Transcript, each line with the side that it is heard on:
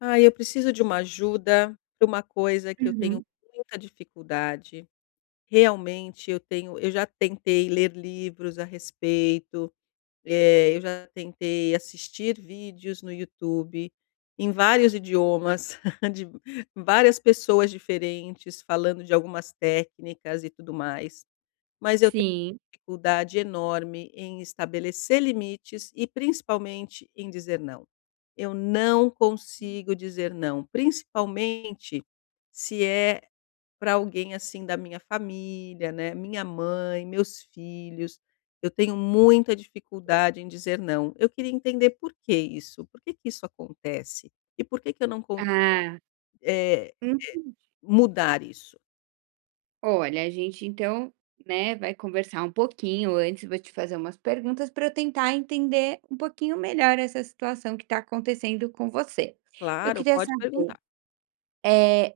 left: Ai, eu preciso de uma ajuda pra uma coisa que eu tenho
right: Uhum.
left: muita dificuldade, realmente eu tenho eu já tentei ler livros a respeito, eh, eu já tentei assistir vídeos no YouTube, em vários idiomas, de várias pessoas diferentes falando de algumas técnicas e tudo mais, mas eu te
right: Sim.
left: dificuldade enorme em estabelecer limites e principalmente em dizer não. Eu não consigo dizer não, principalmente se é pra alguém, assim, da minha família, né, minha mãe, meus filhos, eu tenho muita dificuldade em dizer não. Eu queria entender porque isso, por que que isso acontece? E por que que eu não con
right: Ah.
left: eh eh,
right: Entendi.
left: mudar isso?
right: Olha, a gente então, né, vai conversar um pouquinho, antes vou te fazer umas perguntas pra eu tentar entender um pouquinho melhor essa situação que tá acontecendo com você. Eu
left: Claro,
right: queria
left: pode
right: saber,
left: perguntar.
right: eh,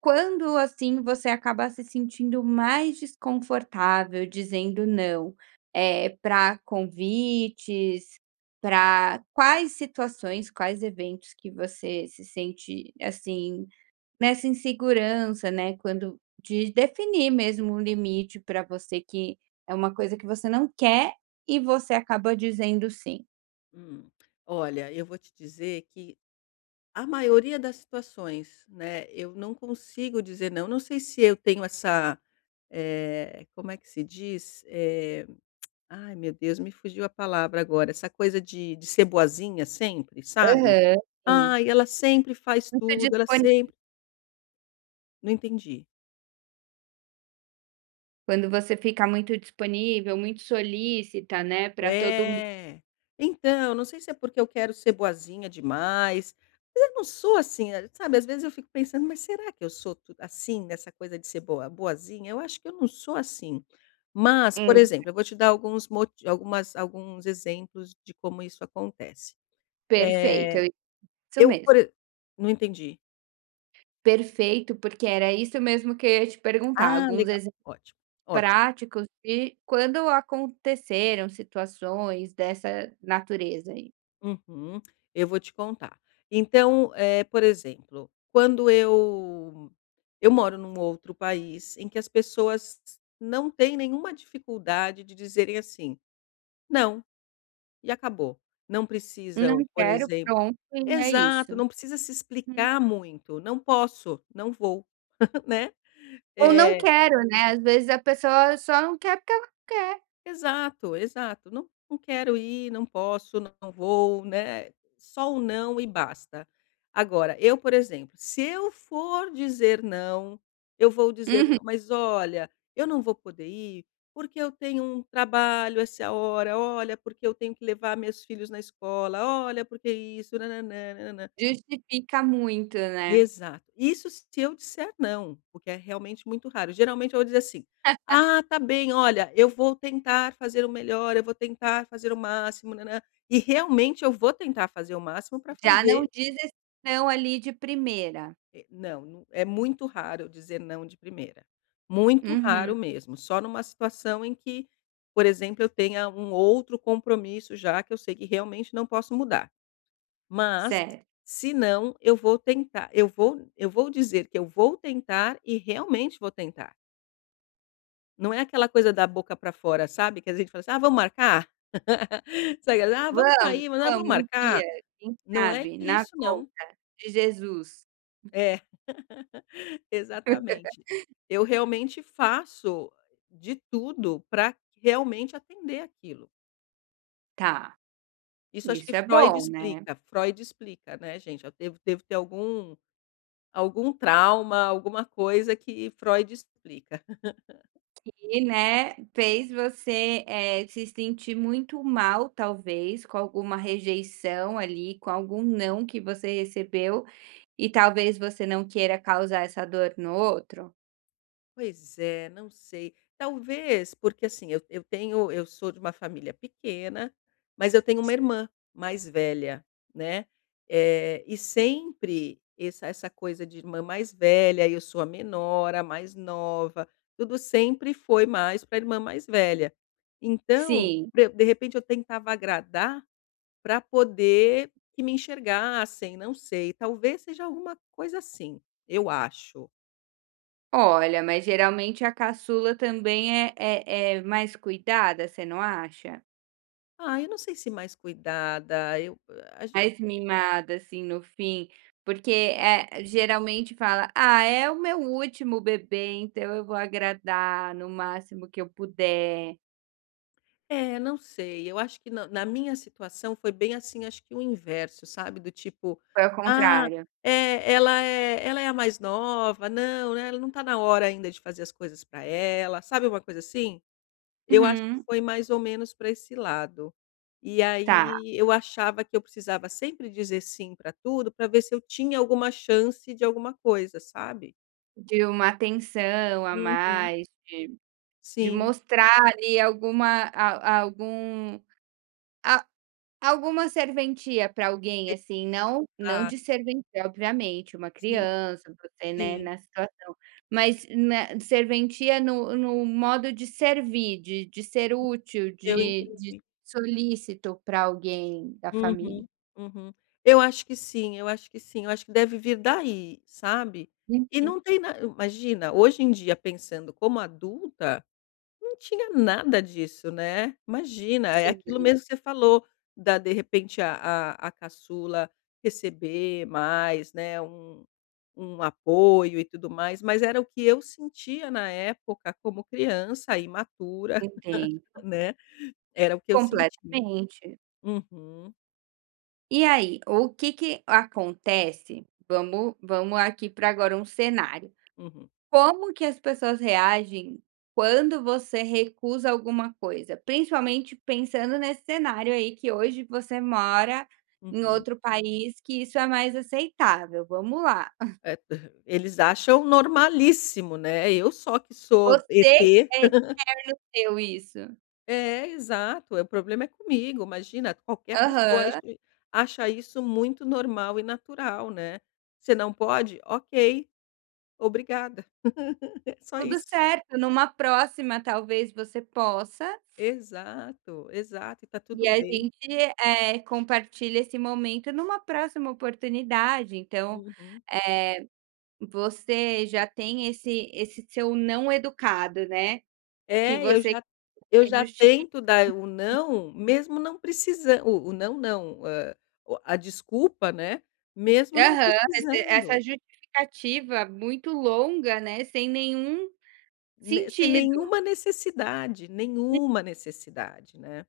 right: quando, assim, você acaba se sentindo mais desconfortável dizendo não, eh, pra convites, pra quais situações, quais eventos que você se sente, assim, nessa insegurança, né, quando de definir mesmo o limite pra você que é uma coisa que você não quer, e você acaba dizendo sim?
left: Hum, olha eu vou te dizer que a maioria das situações, né, eu não consigo dizer "não". Não sei se eu tenho essa, eh, como é que se diz? Eh, ai meu Deus! Me fugiu a palavra agora, essa coisa de de ser boazinha sempre sabe:
right: Aham, sim.
left: "Ai ela sempre faz
right: Muito
left: tudo, ela
right: disponível.
left: sempre" Não entendi.
right: Quando você fica muito disponível, muito solicita, né, pra todo mun
left: É, então, não sei se é porque eu quero ser boazinha demais, mas eu não sou, assim, sabe, as vezes eu fico pensando: "Mas será que eu sou tu assim, nessa coisa de ser boa boazinha? Eu acho que eu não sou, assim". Mas por
right: Hum.
left: exemplo eu vou te dar alguns moti algumas alguns exemplos de como isso acontece.
right: Perfeito
left: Eh,
right: eu [unintelligible] isso
left: eu por
right: mesmo.
left: exe Não entendi!
right: Perfeito, porque era isso mesmo que eu ia te perguntar,
left: Ah,
right: alguns
left: legal!
right: exemplos
left: Ótimo, ótimo.
right: práticos, de quando aconteceram situações dessa natureza, aí?
left: Uhum, eu vou te contar. Então, eh, por exemplo, quando eu eu moro num outro país em que as pessoas não têm nenhuma dificuldade de dizerem, assim: "Não". E acabou, não
right: "Não
left: precisam, por
right: quero,
left: exemplo
right: pronto, e é
left: Exato,
right: isso".
left: não precisa se
right: Hum.
left: explicar muito, "não posso, não vou", né,
right: "Ou não
left: eh
right: quero", né, as vezes a pessoa só não quer porque ela não quer.
left: Exato, exato. "Não não quero ir, não posso, não vou", né, só o "não" e basta. Agora eu, por exemplo, se eu for dizer "não", eu vou dizer:
right: Uhum.
left: "Não, mas, olha, eu não vou poder ir, porque eu tenho um trabalho essa hora. Olha, porque eu tenho que levar meus filhos na escola, Olha, porque isso"
right: Justifica muito, né?
left: Exato. Isso se eu disser "não", porque é realmente muito raro, geralmente eu vou dizer assim: "Ah, tá bem, olha, eu vou tentar fazer o melhor, eu vou tentar fazer o máximo," E realmente eu vou tentar fazer o máximo pra
right: Já não
left: fazer.
right: diz esse "não" ali de primeira.
left: É, não, não é muito raro eu dizer "não" de primeira, muito
right: Uhum.
left: raro mesmo, só numa situação em que, por exemplo, eu tenha um outro compromisso já, que eu sei que realmente não posso mudar, mas,
right: Certo.
left: se não, eu vou tentar, eu vou eu vou dizer que eu vou tentar e realmente vou tentar. Não é aquela coisa da boca pra fora, sabe, que a gente fala assim: "Ah, vamos marcar?" [unintelligible] "Ah, vamos
right: Vamos,
left: sair! Ah,
right: vamos,
left: vamos
right: um dia,
left: marcar?"
right: quem
left: Não é
right: sabe na
left: isso não.
right: volta de Jesus.
left: É, exatamente, eu realmente faço de tudo pra realmente atender aquilo.
right: Tá.
left: Isso acho que
right: Isso é
left: Freud
right: bom, né?
left: explica. Freud explica, né, gente, eu devo devo ter algum algum trauma, alguma coisa que Freud explica.
right: Que, né, fez você, eh, se sentir muito mal talvez com alguma rejeição ali, com algum "não" que você recebeu, e talvez você não queira causar essa dor no outro?
left: Pois é, não sei. Talvez, porque, assim, eu eu tenho eu sou de uma família pequena, mas eu tenho uma
right: Sim.
left: irmã mais velha, né, eh, e sempre esse essa coisa de irmã mais velha e eu sou a menor, a mais nova, tudo sempre foi mais pra irmã mais velha, então,
right: Sim.
left: pra eu De repente, eu tentava agradar pra poder que me enxergassem, não sei, talvez seja alguma coisa assim, eu acho.
right: Olha, mas geralmente a caçula também é é é mais cuidada, você não acha?
left: Ah, eu não sei se mais cuidada, eu, ah, ach
right: Mais mimada, assim, no fim, porque, eh, geralmente fala: "Ah, é o meu último bebê, então eu vou agradar no máximo que eu puder".
left: É, não sei, eu acho que na na minha situação foi bem, assim, acho que o inverso, sabe, do tipo:
right: Foi ao
left: "Ah,
right: contrário.
left: eh, ela é ela é a mais nova. Não, né, ela não tá na hora ainda de fazer as coisas pra ela", sabe uma coisa assim? Eu acho que
right: Uhum.
left: foi mais ou menos pra esse lado. E
right: Tá.
left: aí eu achava que eu precisava sempre dizer sim pra tudo para ver se eu tinha alguma chance de alguma coisa, sabe?
right: De uma atenção a
left: Uhum.
right: mais de de
left: Sim.
right: mostrar, ali, alguma a algum a alguma serventia pra alguém,
left: E
right: assim, não não
left: Ah.
right: de servência obviamente, uma
left: Sim,
right: criança, você, né,
left: sim.
right: nessa situação, mas na serventia no no modo de servir, de de ser útil,
left: Eu
right: de de
left: entendi.
right: solícito pra alguém da família.
left: Uhum. Uhum. Eu acho que sim, eu acho que sim, eu acho que deve vir daí, sabe. E
right: Uhum.
left: não tem na Imagina, hoje em dia pensando como adulta, não tinha nada disso, né. Imagina, é aquilo
right: Sim.
left: mesmo que você falou, da de repente a a a caçula receber mais, né, um um apoio e tudo mais, mas era o que eu sentia na época como criança, imatura,
right: Entendo.
left: né, era o que eu sentia.
right: Completamente.
left: Uhum.
right: E aí, ou que que acontece vamos vamos aqui pra agora um cenário.
left: Uhum.
right: Como que as pessoas reagem quando você recusa alguma coisa? Principalmente pensando nesse cenário, aí, que hoje você mora em
left: Uhum.
right: outro país que isso é mais aceitável, vamos lá.
left: É eles acham normalíssimo, né. Eu só que sou
right: Você
left: ET.
right: quem [unintelligible] no seu isso.
left: É, exato, é, problema é comigo, imagina qualquer pessoa acha
right: Aham.
left: is acha isso muito normal e natural, né. "Você não pode? Ok! Obrigada!". Só
right: Tudo
left: isso.
right: certo numa próxima talvez você possa
left: Exato, exato, e tá
right: e
left: tudo
right: a
left: bem.
right: gente, eh, compartilha esse momento, numa próxima oportunidade, então,
left: Uhum.
right: eh, você já tem esse esse seu não educado, né? Que
left: É, eu
right: você
left: já eu
right: quer [unintelligible]
left: já
right: justificar
left: tento dar, eh, o
right: [unintelligible]
left: "não", mesmo não precisan o o "não", não! Hã, o a o a desculpa, né, mesmo não
right: Aham, esse essa
left: precisando.
right: justificativa muito longa, né, sem nenhum
left: Ne sem
right: sentido.
left: nenhuma necessidade,
right: [unintelligible]
left: nenhuma necessidade, né.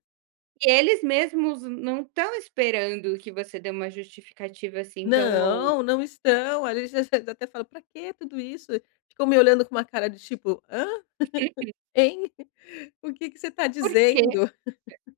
right: E eles mesmos não estão esperando que você dê uma justificativa assim tão longa.
left: Não, não estão. Ali já eles até falam: "Para quê tudo isso?" Ficam me olhando com uma cara de tipo: "Hã? Hein? O que que você está
right: Por quê?
left: dizendo?"
right: [unintelligible]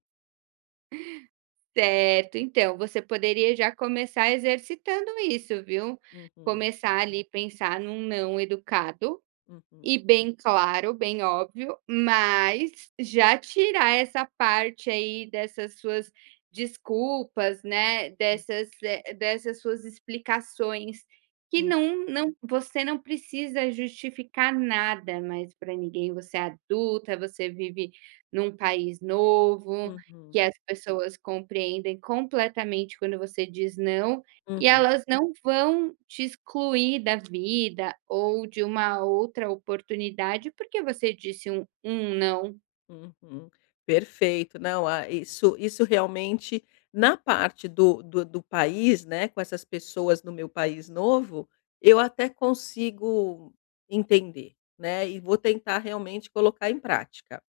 right: Certo, então, você poderia já começar exercitando isso, viu,
left: Uhum.
right: começar ali, pensar num "não" educado
left: Uhum.
right: e bem claro, bem óbvio, mas já tirar essa parte aí dessas suas desculpas, né,
left: Hum.
right: dessas, eh, dessas suas explicações que
left: Uhum.
right: não não Você não precisa justificar nada mais pra ninguém, você é adulta, você vive num país novo
left: Uhum.
right: que as pessoas compreendem completamente quando você diz "não". E
left: Uhum.
right: elas não vão te excluir da vida ou de uma outra oportunidade porque você disse um um "não".
left: Uhum. Perfeito, não, ah, isso isso realmente Na parte do do do país, né, com essas pessoas no meu país novo eu até consigo entender, né, e vou tentar realmente colocar em prática.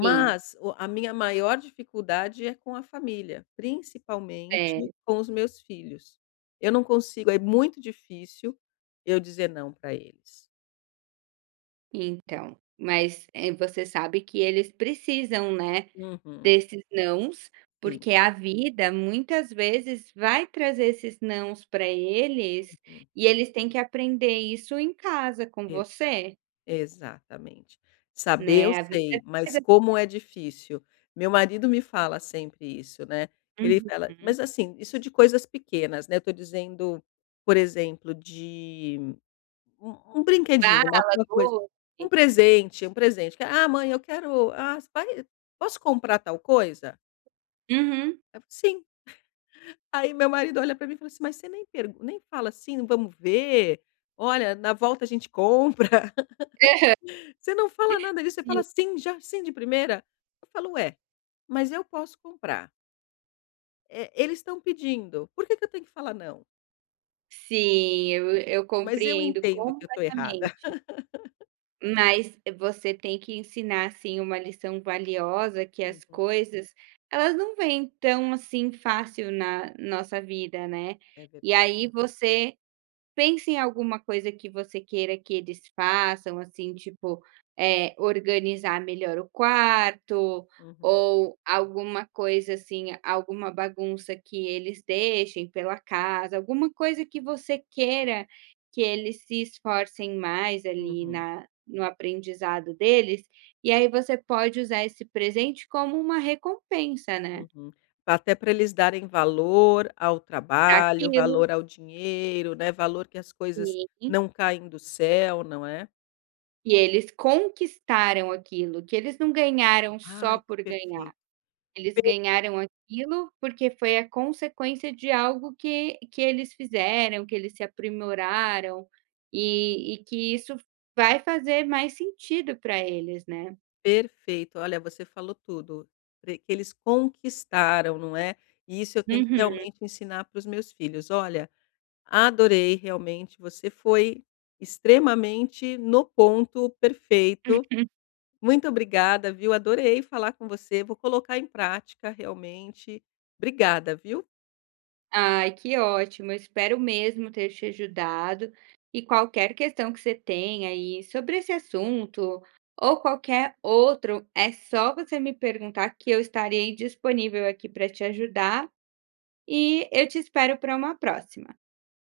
right: Sim.
left: o a minha maior dificuldade é com a família, principalmente
right: Cer
left: com os meus filhos. Eu não consigo, é muito difícil eu dizer "não" pra eles.
right: Então, mas, eh, você sabe que eles precisam, né,
left: Uhum.
right: desses nãos,
left: Sim.
right: porque a vida muitas vezes vai trazer esses nãos pra eles,
left: Uhum.
right: e eles têm que aprender isso em casa com
left: Exato,
right: você.
left: exatamente. "Saber eu
right: Né, a vida
left: sei, mas
right: [unintelligible]
left: como é difícil". Meu marido me fala sempre isso, né. Ele fala
right: Uhum.
left: mas, assim, isso de coisas pequenas, né, eu tô dizendo, por exemplo, de u um brinquedinho, uma
right: Bala,
left: uma coisa, um
right: doce.
left: presente, um presente: "Que, ah, mãe eu quero ah, você vai posso comprar tal coisa?".
right: Uhum.
left: [unintelligible] "Sim". Aí, meu marido olha pra mim e fala assim: "Mas você nem per nem fala assim: 'Vamos ver. Olha, na volta a gente compra'.
right: Aham.
left: Você não fala nada disso, você
right: Sim.
left: fala: 'Sim, já, sim de primeira'". Eu falo: "Ué, mas eu posso comprar" "eh, eles estão pedindo, por que que eu tenho que falar não?".
right: Sim, eu eu
left: Mas eu
right: compreendo
left: entendo que eu tô errada.
right: completamente. Mas você tem que ensinar, assim, uma lição valiosa que as
left: Uhum.
right: coisas, elas não vêm tão assim fácil na nossa vida, né,
left: É
right: e
left: verdade.
right: aí você pensa em alguma coisa que você queira que eles façam, assim, tipo, eh, organizar melhor o quarto,
left: Uhum.
right: ou alguma coisa assim, alguma bagunça que eles deixem pela casa, alguma coisa que você queira que eles se esforcem mais, ali,
left: Uhum.
right: na no aprendizado deles, e aí você pode usar esse presente como uma recompensa, né.
left: Uhum. Pra até pra eles darem valor ao trabalho,
right: Aquilo.
left: valor ao dinheiro, né, valor que as coisas
right: Sim.
left: não caem do céu, não é?
right: Que eles conquistaram aquilo, que eles não ganharam só
left: Ai, que
right: por ganhar,
left: perfeito.
right: eles
left: Per
right: ganharam aquilo, porque foi a consequência de algo que que eles fizeram, que eles se aprimoraram, e e que isso vai fazer mais sentido para eles, né.
left: Perfeito, olha, você falou tudo. Pre que eles conquistaram, não é? E isso eu tenho que
right: Uhum.
left: realmente ensinar para os meus filhos. Olha, adorei, realmente, você foi extremamente no ponto perfeito. Muito obrigada, viu, adorei falar com você, vou colocar em prática realmente. Obrigada, viu.
right: Ai, que ótimo, eu espero mesmo ter te ajudado e qualquer questão que você tenha, aí, sobre esse assunto, ou qualquer outro, é só você me perguntar que eu estarei disponível aqui pra te ajudar, e eu te espero para uma próxima.